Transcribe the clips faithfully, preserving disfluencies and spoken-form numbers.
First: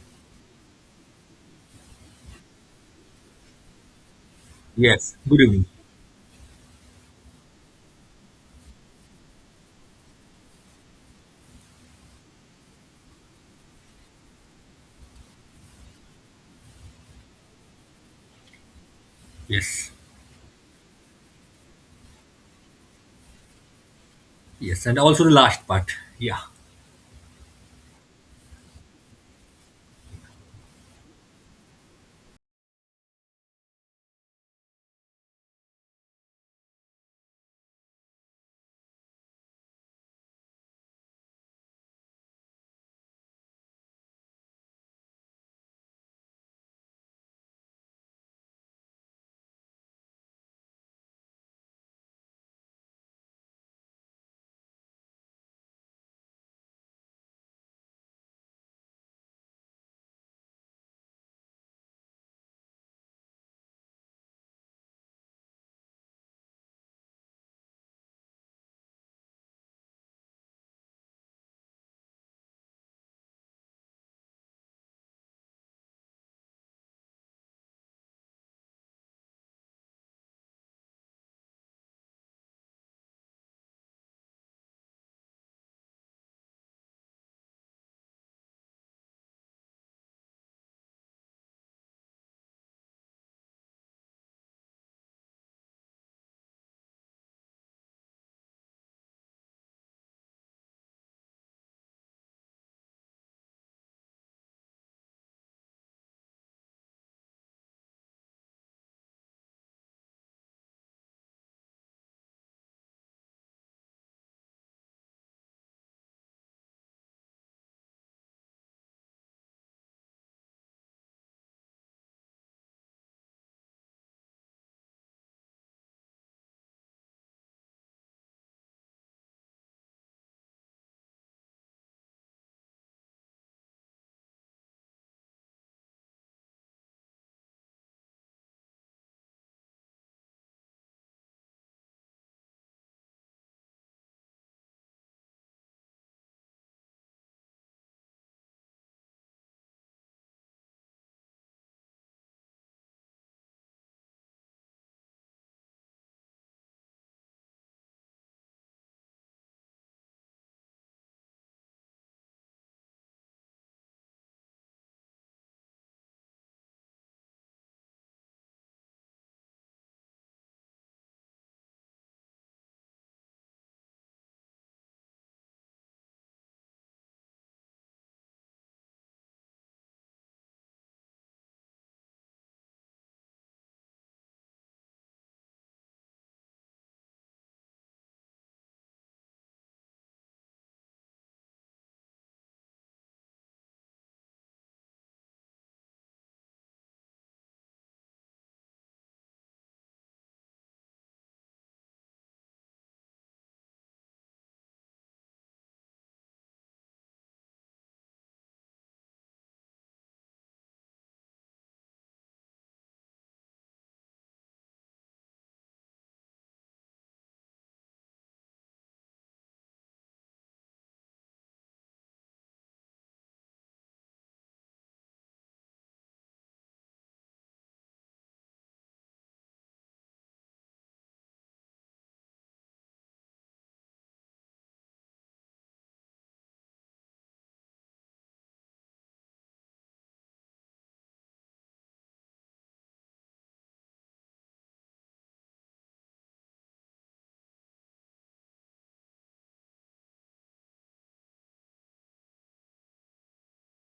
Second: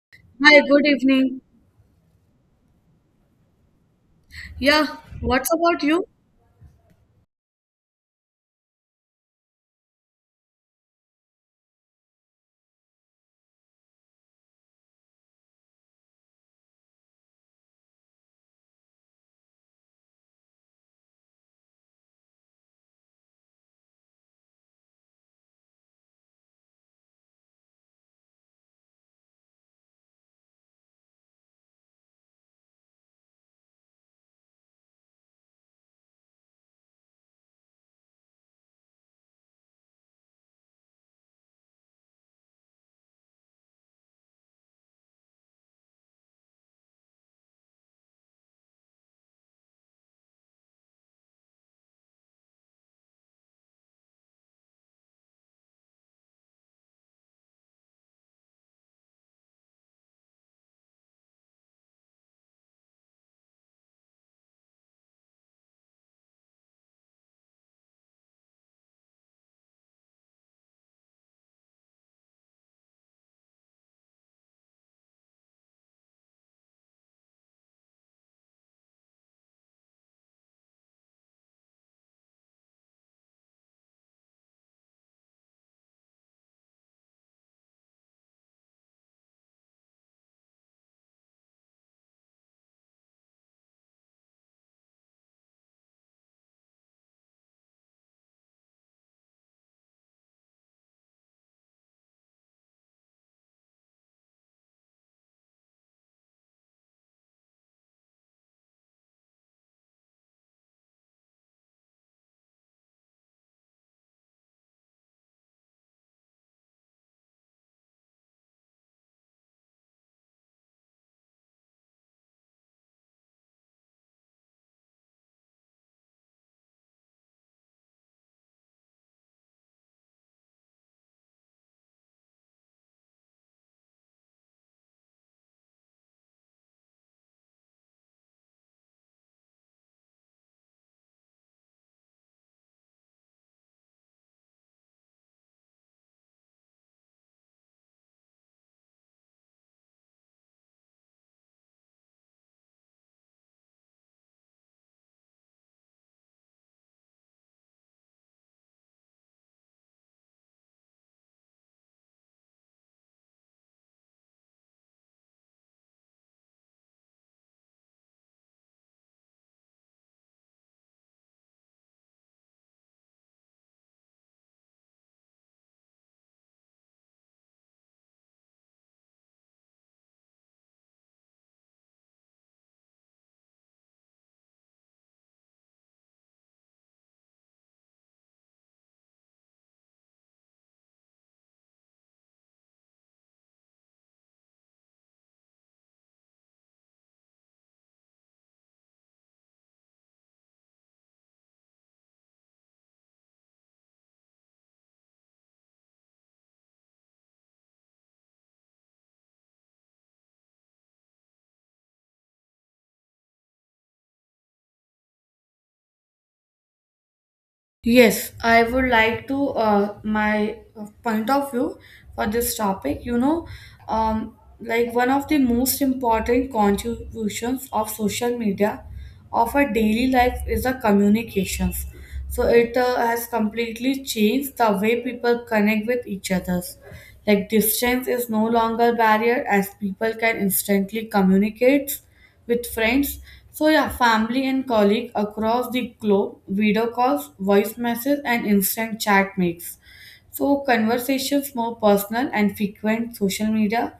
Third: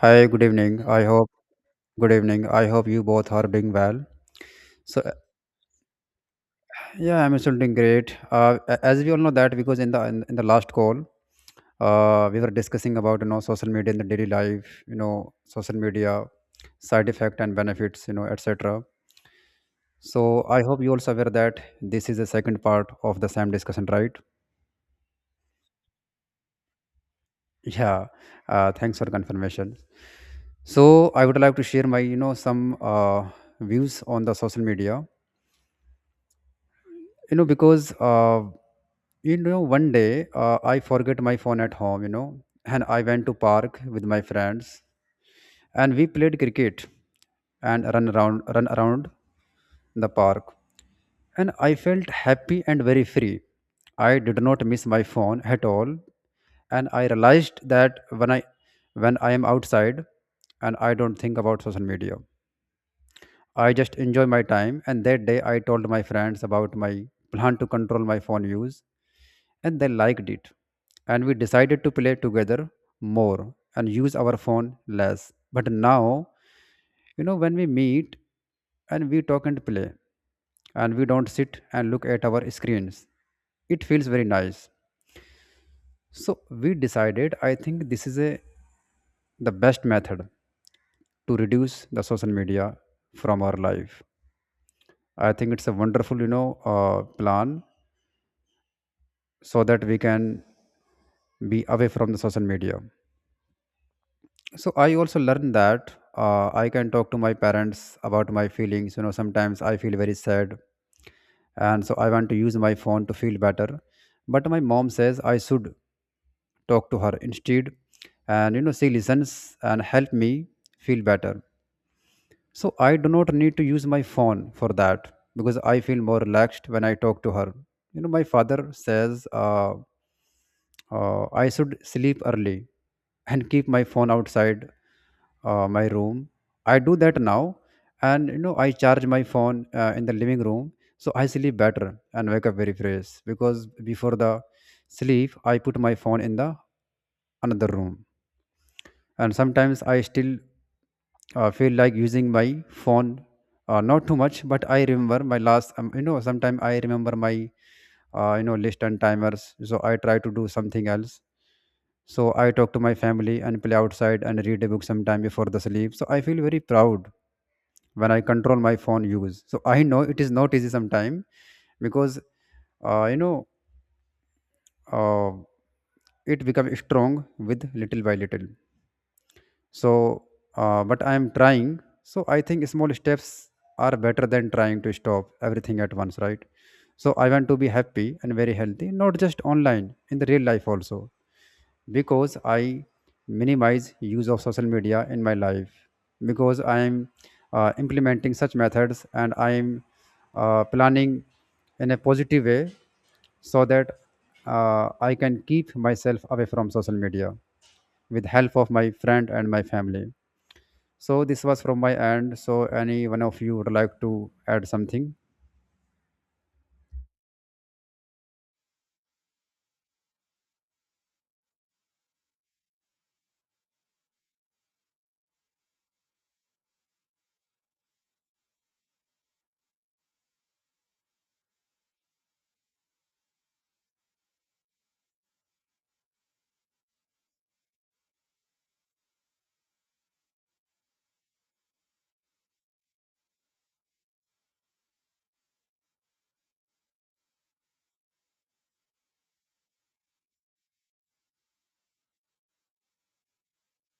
Hi, good Hi, evening. good I hope evening. good evening. I hope you both are doing well. Yeah, So uh, Yes, good what's evening. about you? yeah, I'm also doing great. Uh, a- as we all know that because in the in, in the last call, uh, we were discussing about you know social media in the daily life, you know social media side effect and benefits, you know et cetera. Yes, So I hope you also aware that this is the second part of the same discussion, right? yes, and also the last part. Yeah, Yeah. Uh, thanks for confirmation. So I would like to share my you know some uh, views on the social media you know because uh, you know one day uh, I forget my phone at home, you know, and I went to park with my friends, and we played cricket and run around run around the park, and I felt happy and very free. I did not miss my phone at all, and I realized that when i when I am outside and I don't think about social media, I just enjoy my time. And that day I told my friends about my plan to control my phone use, and they liked it. And we decided to play together more and use our phone less. But now, you know, when we meet and we talk and play, and we don't sit and look at our screens, it feels very nice. So we decided, I think this is a the best method to reduce the social media from our life. I think it's a wonderful, you know, uh, plan so that we can be away from the social media. So I also learned that uh, I can talk to my parents about my feelings. You know, sometimes I feel very sad, and so I want to use my phone to feel better, but my mom says I should talk to her instead, and you know she listens and help me feel better. So I do not need to use my phone for that because I feel more relaxed when I talk to her. You know, my father says uh, uh, I should sleep early and keep my phone outside uh, my room. I do that now, and you know, I charge my phone uh, in the living room, so I sleep better and wake up very fresh because before the sleep, I put my phone in the another room. And sometimes I still uh, feel like using my phone, uh, not too much, but I remember my last um, you know sometimes I remember my uh, you know list and timers, so I try to do something else. So I talk to my family and play outside and read a book sometime before the sleep. So I feel very proud when I control my phone use. So I know it is not easy sometime because uh, you know uh, it becomes strong with little by little. So uh, but I am trying, so I think small steps are better than trying to stop everything at once, right? So I want to be happy and very healthy, not just online, in the real life also, because I minimize use of social media in my life, because I am uh, implementing such methods, and I am uh, planning in a positive way so that uh, I can keep myself away from social media with help of my friend and my family. So this was from my end. So any one of you would like to add something? Yes, I would like to uh, my uh, point of view for this topic. You know, um, like one of the most important contributions of social media of our daily life is the communications. So it uh, has completely changed the way people connect with each others. Like distance is no longer barrier as people can instantly communicate with friends. So yeah, family and colleague across the globe, video calls, voice messages, and instant chat makes. So conversations more personal and frequent social media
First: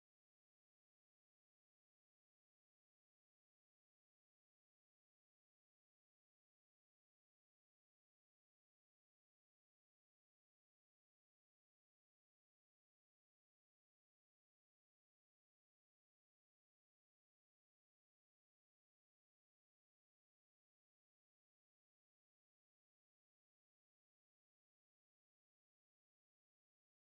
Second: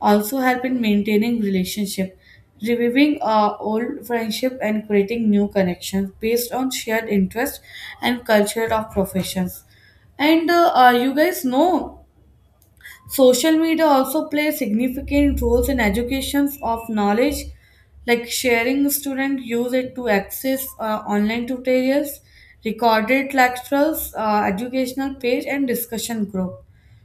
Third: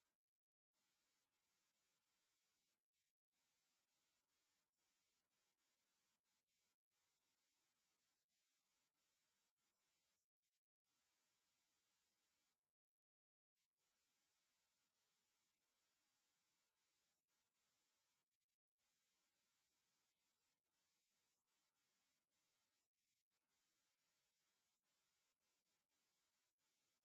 also help in maintaining relationship, reviving uh, old friendship and creating new connections based on shared interest and culture of professions. And uh, uh, you guys know social media also plays significant roles in educations of knowledge, like sharing students use it to access uh, online tutorials, recorded lectures, uh, educational page, and discussion group.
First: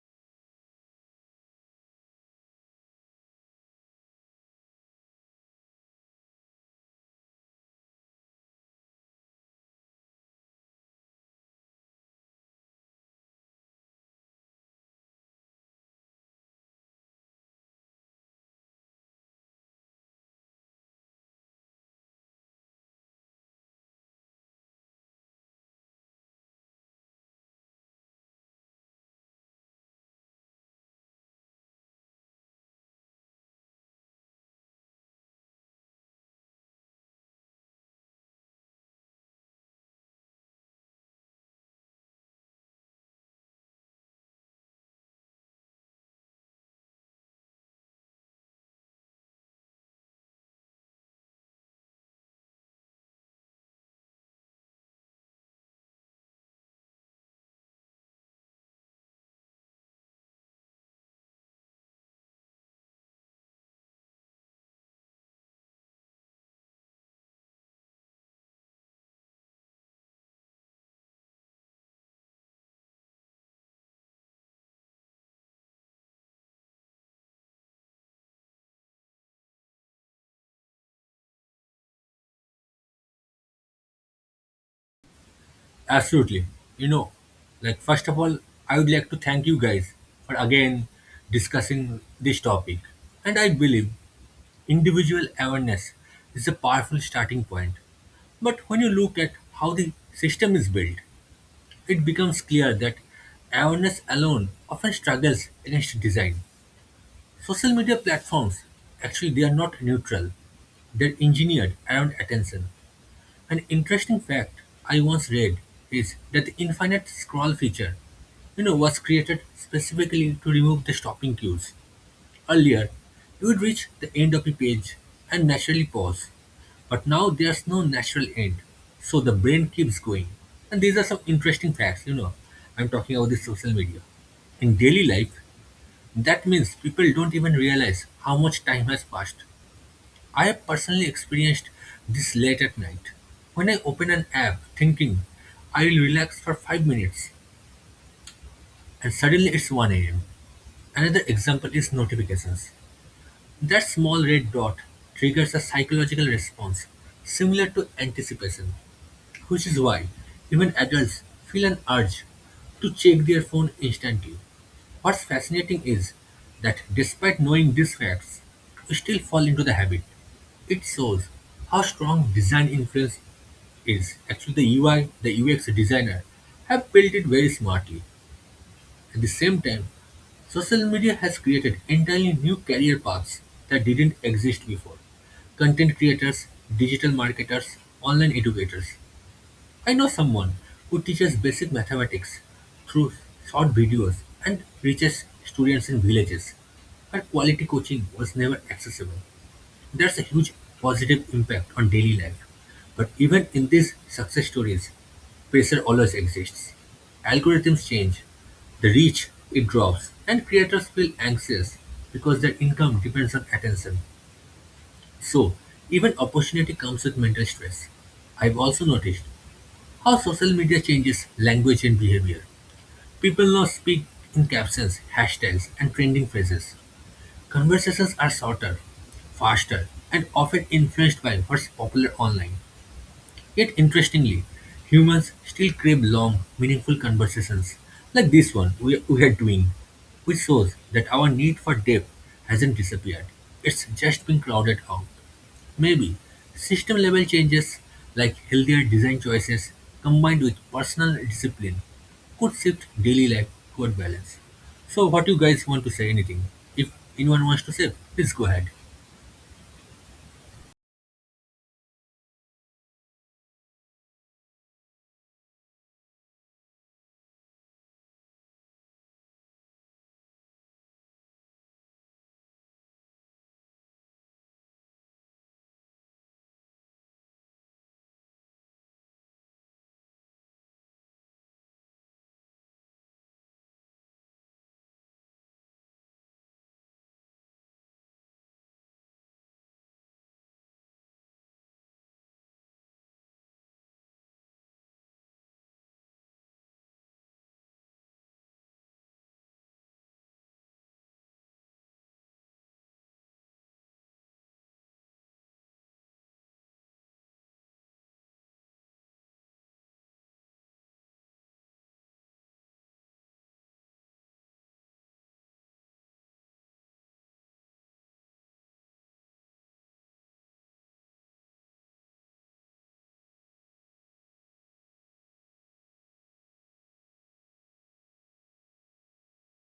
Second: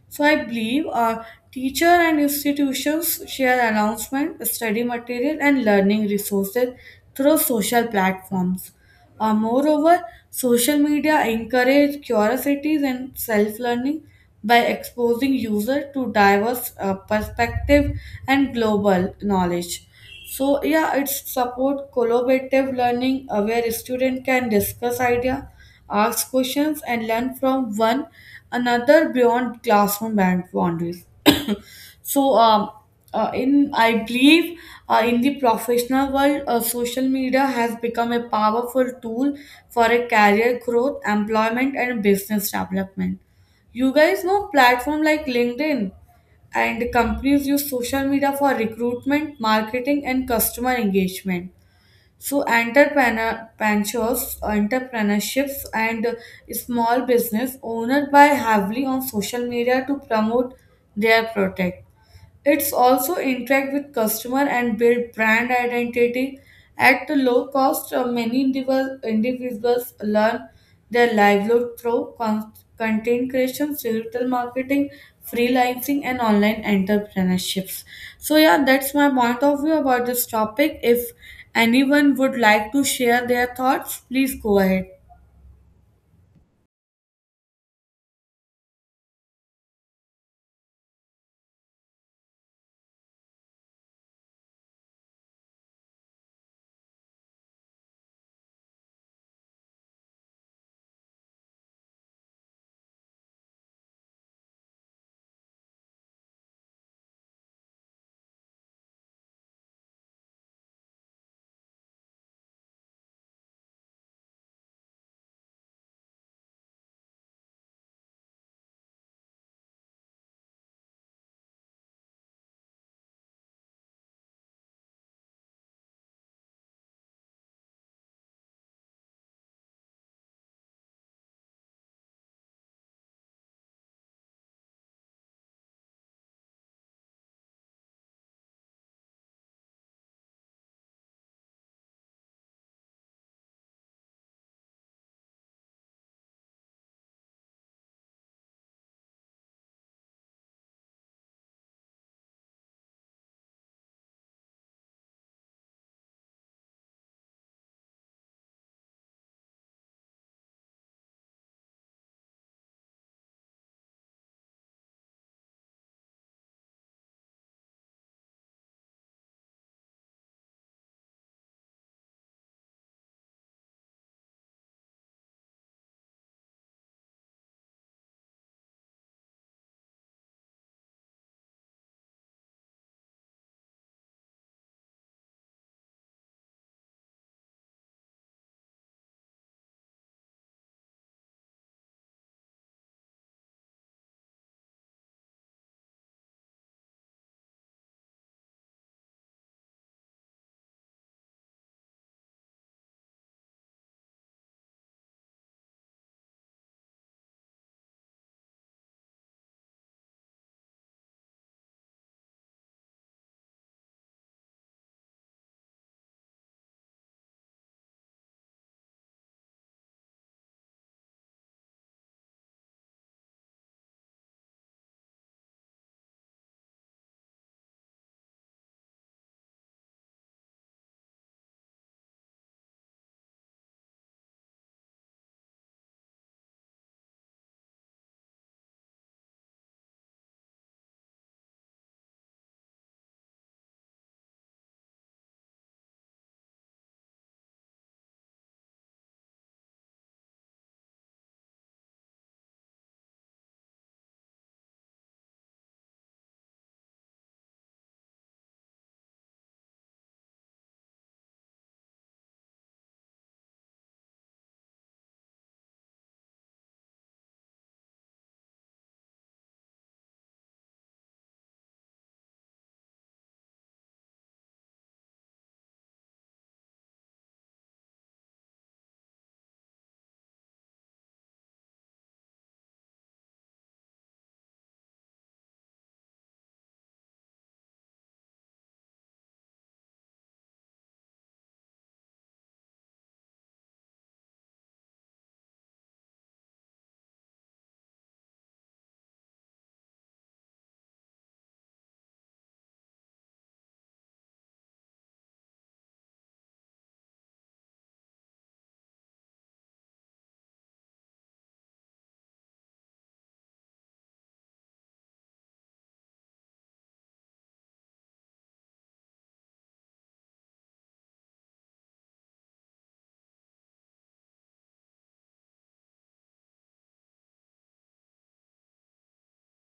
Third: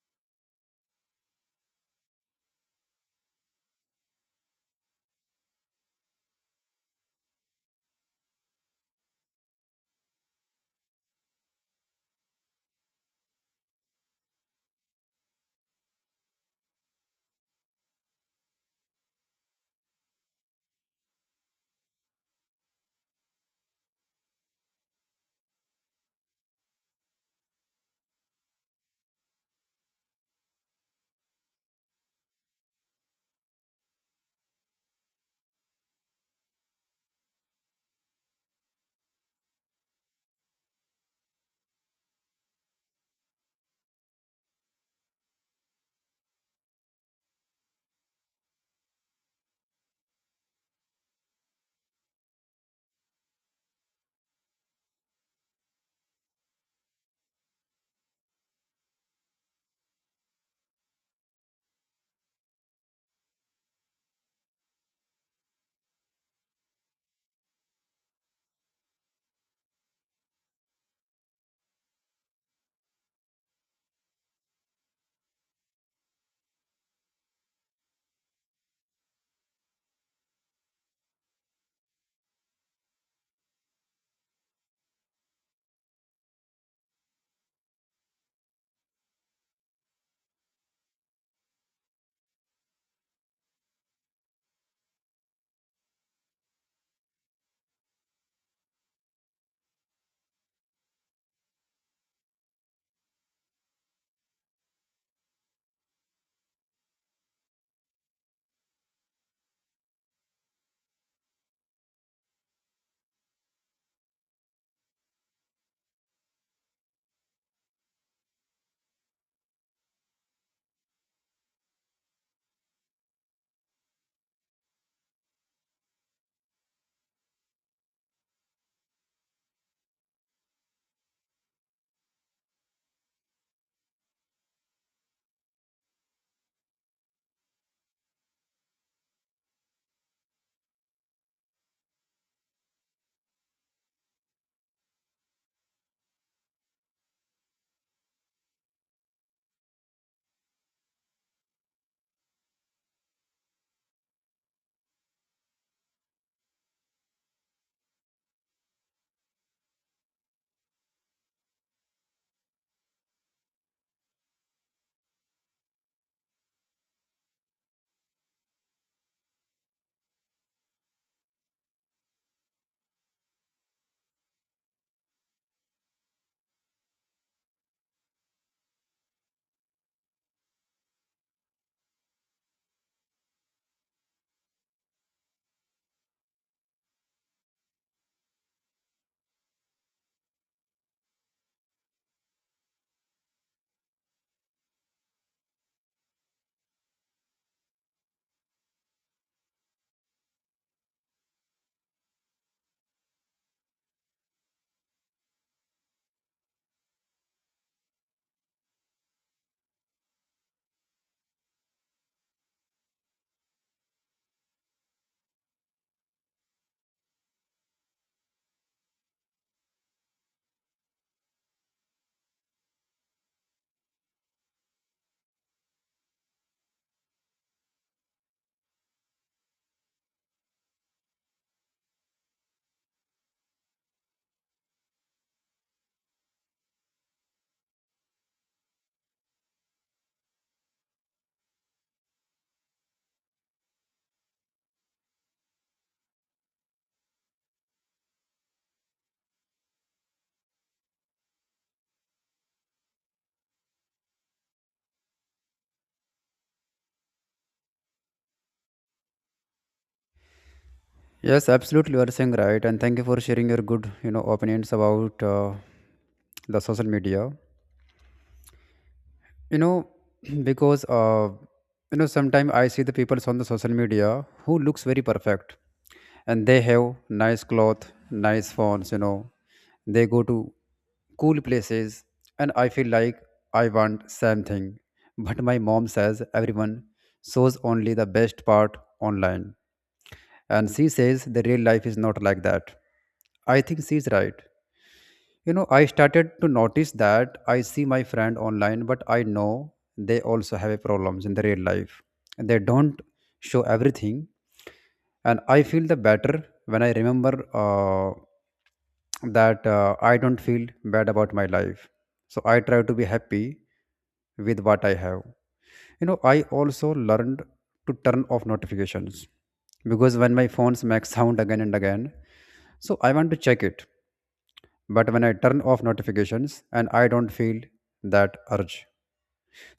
So I believe uh, teacher and institutions share announcement, study material, and learning resources through social platforms. Uh, moreover, social media encourage curiosities and self-learning by exposing user to diverse uh, perspective and global knowledge. So yeah, it's support collaborative learning uh, where student can discuss idea, ask questions, and learn from one another beyond classroom bound- boundaries. so um, uh, in I believe uh, in the professional world, uh, social media has become a powerful tool for a career growth, employment, and business development. You guys know platform like LinkedIn and companies use social media for recruitment, marketing, and customer engagement. So, entrepreneur, ventures, entrepreneurships, and small business owners by heavily on social media to promote their product. It's also interact with customer and build brand identity. At a low cost, uh, many individual- individuals learn their livelihood through con- content creation, digital marketing, freelancing, and online entrepreneurships. So yeah, that's my point of view about this topic. If anyone would like to share their thoughts, please go ahead. absolutely. You know, like first of all, I would like to thank you guys for again discussing this topic. And I believe individual awareness is a powerful starting point. But when you look at how the system is built, it becomes clear that awareness alone often struggles against design. Social media platforms actually they are not neutral. They're engineered around attention. An interesting fact I once read is that the infinite scroll feature, you know, was created specifically to remove the stopping cues. Earlier, you would reach the end of a page and naturally pause, but now there's no natural end, so the brain keeps going. And these are some interesting facts, you know. I'm talking about the social media. In daily life, that means people don't even realize how much time has passed. I have personally experienced this late at night, when I open an app thinking I will relax for five minutes and suddenly it's one a m. Another example is notifications. That small red dot triggers a psychological response similar to anticipation, which is why even adults feel an urge to check their phone instantly. What's fascinating is that despite knowing these facts, we still fall into the habit. It shows how strong design influence is. Actually, the U I, the U X designer have built it very smartly. At the same time, social media has created entirely new career paths that didn't exist before. Content creators, digital marketers, online educators. I know someone who teaches basic mathematics through short videos and reaches students in villages. Her quality coaching was never accessible. That's a huge positive impact on daily life. But even in these success stories, pressure always exists. Algorithms change, the reach it drops, and creators feel anxious because their income depends on attention. So, even opportunity comes with mental stress. I've also noticed how social media changes language and behavior. People now speak in captions, hashtags, and trending phrases. Conversations are shorter, faster, and often influenced by what's popular online. Yet interestingly, humans still crave long, meaningful conversations like this one we, we are doing, which shows that our need for depth hasn't disappeared. It's just been crowded out. Maybe system level changes like healthier design choices combined with personal discipline could shift daily life toward balance. So, what you guys want to say? Anything? If anyone wants to say, please go ahead. Yes, absolutely. You are saying right, and thank you for sharing your good, you know, opinions about uh, the social media. You know, because uh, you know sometimes I see the people on the social media who looks very perfect, and they have nice cloth, nice phones, you know. They go to cool places, and I feel like I want same thing. But my mom says everyone shows only the best part online, and she says the real life is not like that. I think she's right. You know, I started to notice that I see my friend online, but I know they also have a problems in the real life. And they don't show everything, and I feel the better when I remember uh, that uh, I don't feel bad about my life. So I try to be happy with what I have. You know, I also learned to turn off notifications because when my phones make sound again and again, so I want to check it. But when I turn off notifications, and I don't feel that urge,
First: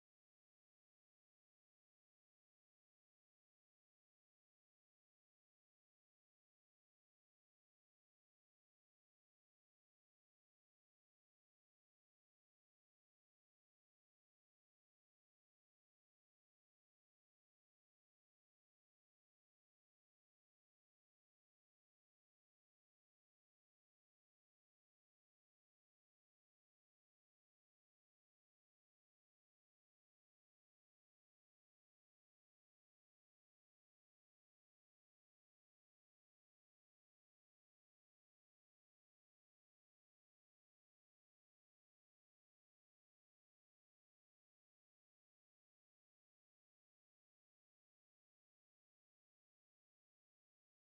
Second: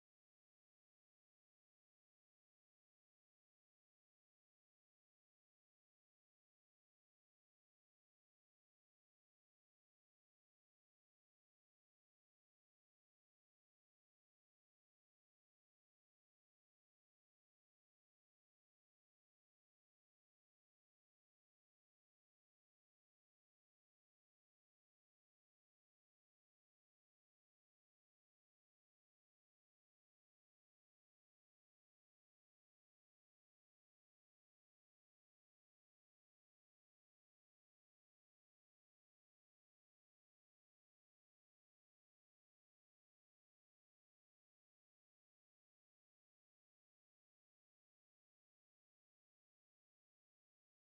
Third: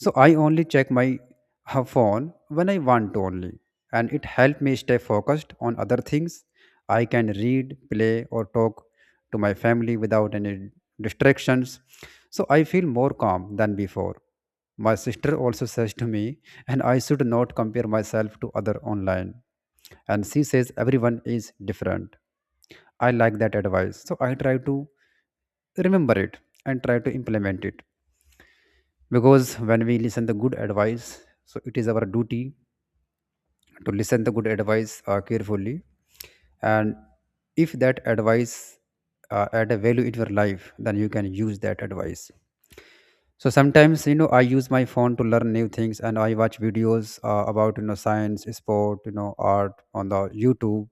so I only check my uh, phone when I want to only, and it helped me stay focused on other things. I can read, play, or talk to my family without any distractions. So I feel more calm than before. My sister also says to me, and I should not compare myself to other online, and she says everyone is different. I like that advice. So I try to remember it and try to implement it, because when we listen the good advice, so it is our duty to listen the good advice uh, carefully. And if that advice uh, add a value in your life, then you can use that advice. So sometimes you know I use my phone to learn new things, and I watch videos uh, about you know science, sport, you know art on the YouTube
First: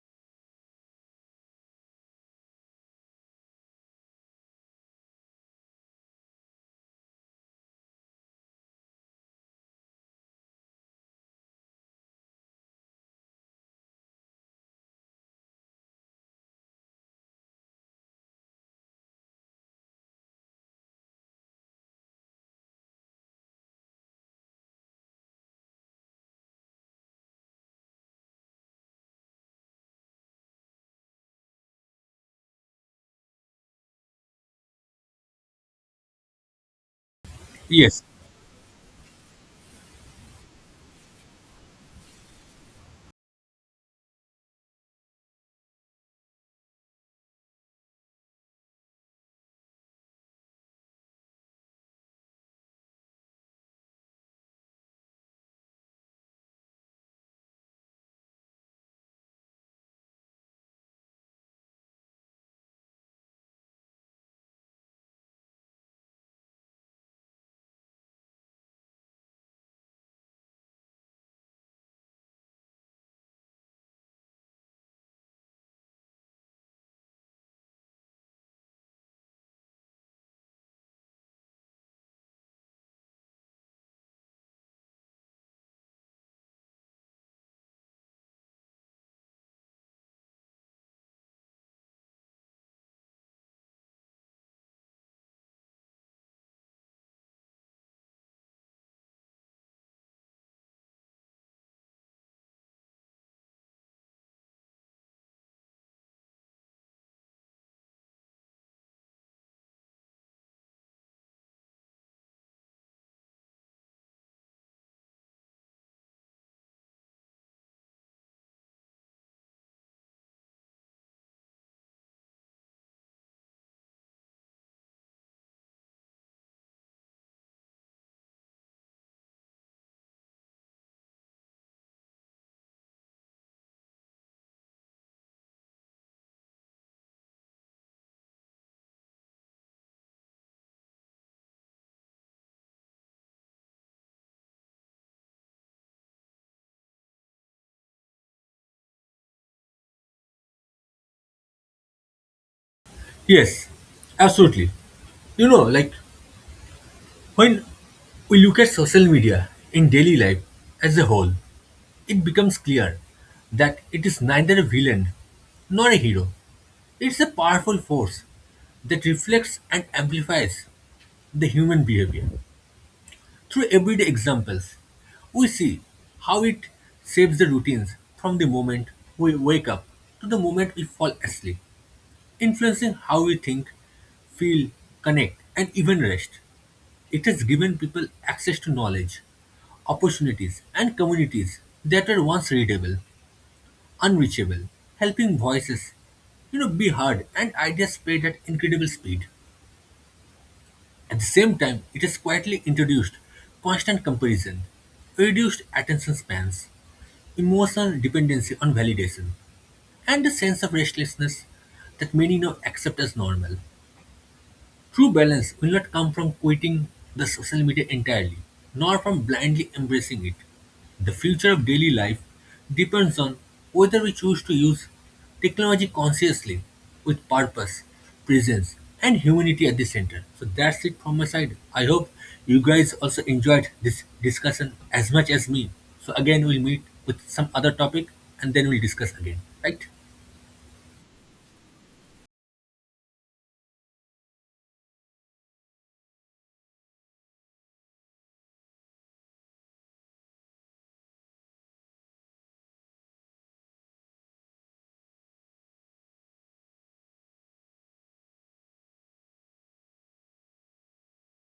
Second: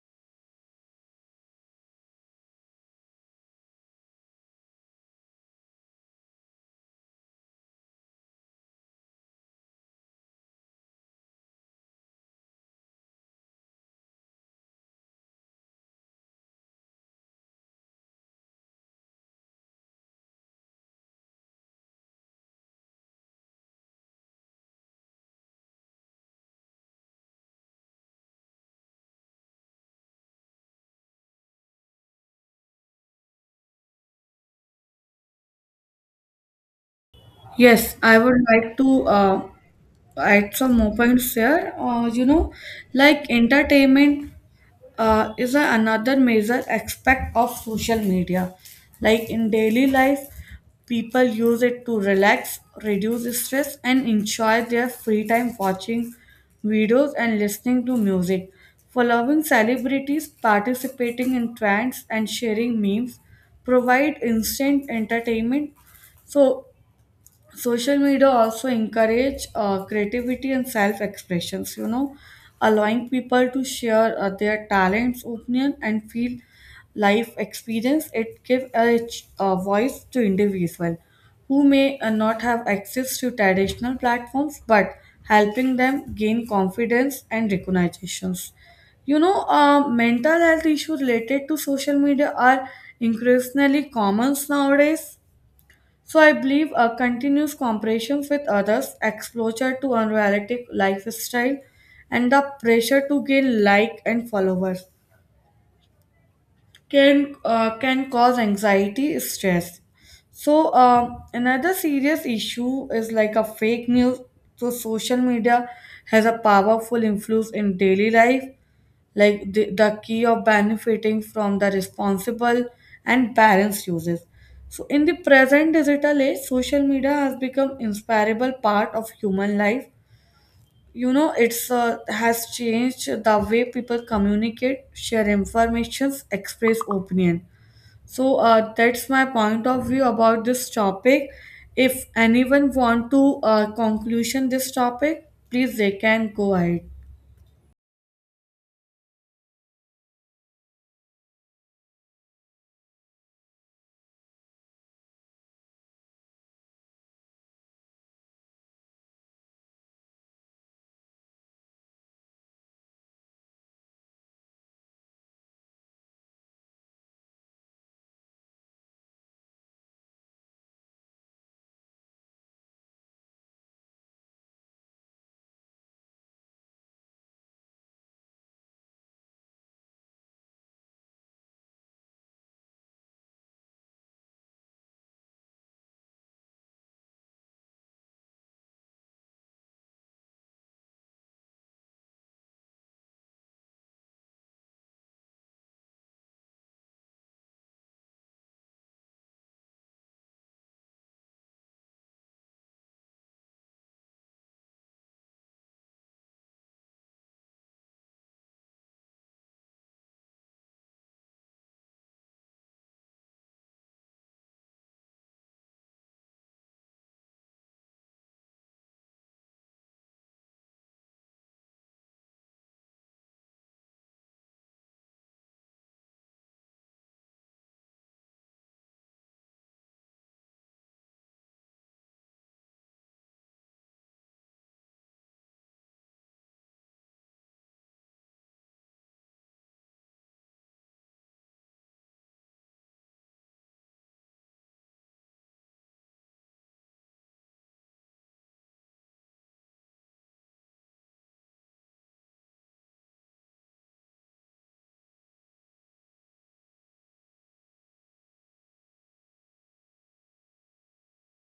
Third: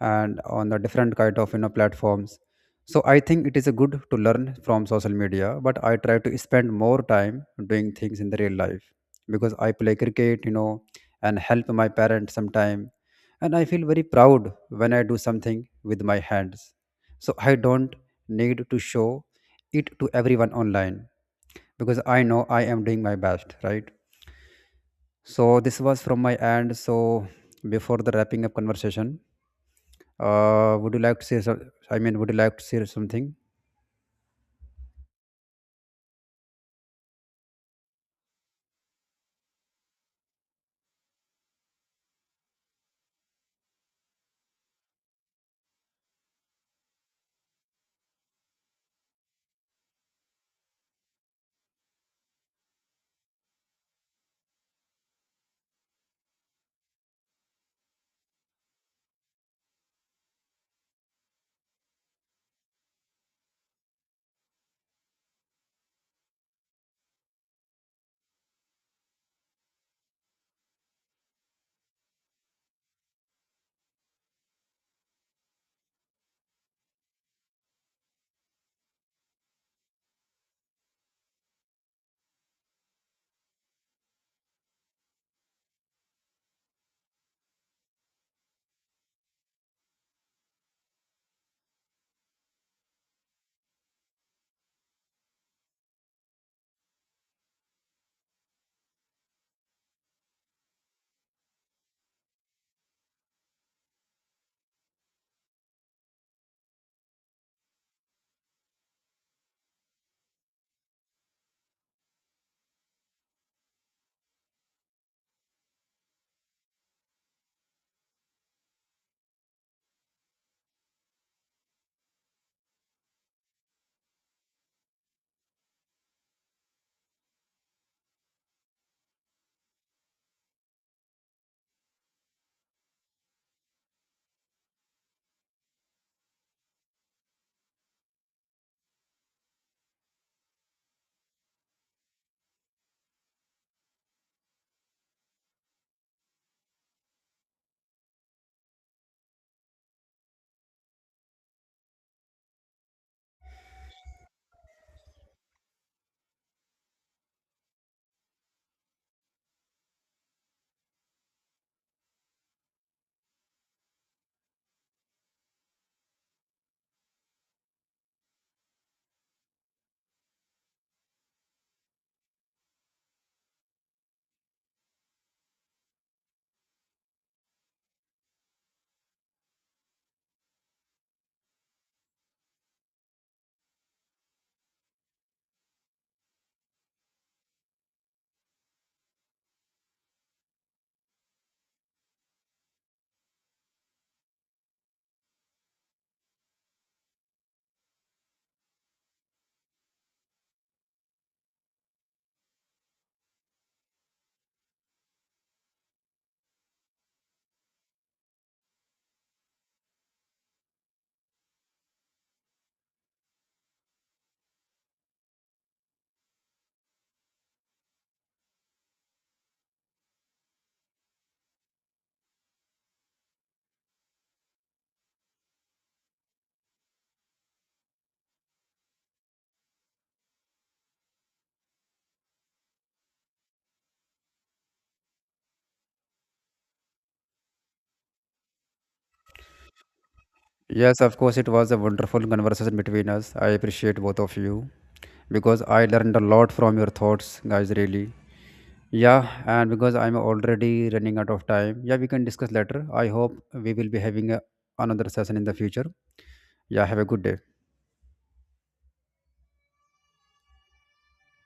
and on the different kind of you know platforms. So I think it is a good to learn from social media, but I try to spend more time doing things in the real life, because I play cricket, you know, and help my parents sometime, and I feel very proud when I do something with my hands. So I don't need to show it to everyone online, because I know I am doing my best, right? So this was from my end. So before the wrapping up conversation, uh, would you like to say some, I mean, would you like to say something? Yes, Yes, I would like to uh, add some more points here. Uh, you know, like entertainment uh, is a- another major aspect of social media. Like in daily life, people use it to relax, reduce stress, and enjoy their free time watching videos and listening to music. Following celebrities, participating in trends, and sharing memes provide instant entertainment. So social media also encourage uh, creativity and self expressions, you know, allowing people to share uh, their talents opinion and feel life experience. It gives a, ch- a voice to individuals who may uh, not have access to traditional platforms but helping them gain confidence and recognitions. You know uh, mental health issues related to social media are increasingly common nowadays, so I believe a continuous comparison with others, exposure to unrealistic lifestyle, and the pressure to gain like and followers can uh, can cause anxiety, stress. So um, another serious issue is like a fake news. So social media has a powerful influence in daily life like the, the key of benefiting from the responsible and balanced uses. So, in the present digital age, social media has become inseparable part of human life. You know, it's uh, has changed the way people communicate, share informations, express opinion. So uh, that's my point of view about this topic. If anyone want to uh, conclusion this topic, please they can go ahead. yes, absolutely. You know, like when we look at social media in daily life as a whole, it becomes clear that it is neither a villain nor a hero. It's a powerful force that reflects and amplifies the human behavior. Through everyday examples, we see how it shapes the routines from the moment we wake up to the moment we fall asleep, influencing how we think, feel, connect, and even rest. It has given people access to knowledge, opportunities, and communities that were once readable, unreachable, helping voices, you know, be heard and ideas spread at incredible speed. At the same time, it has quietly introduced constant comparison, reduced attention spans, emotional dependency on validation, and a sense of restlessness that many now accept as normal. True balance will not come from quitting the social media entirely, nor from blindly embracing it. The future of daily life depends on whether we choose to use technology consciously with purpose, presence, and humanity at the center. So that's it from my side. I hope you guys also enjoyed this discussion as much as me. So again, we'll meet with some other topic and then we'll discuss again, right? Yes, of course, it was a wonderful conversation between us. I appreciate both of you because I learned a lot from your thoughts, guys, really. Yeah, and because I'm already running out of time, yeah, we can discuss later. I hope we will be having a, another session in the future. Yeah, have a good day.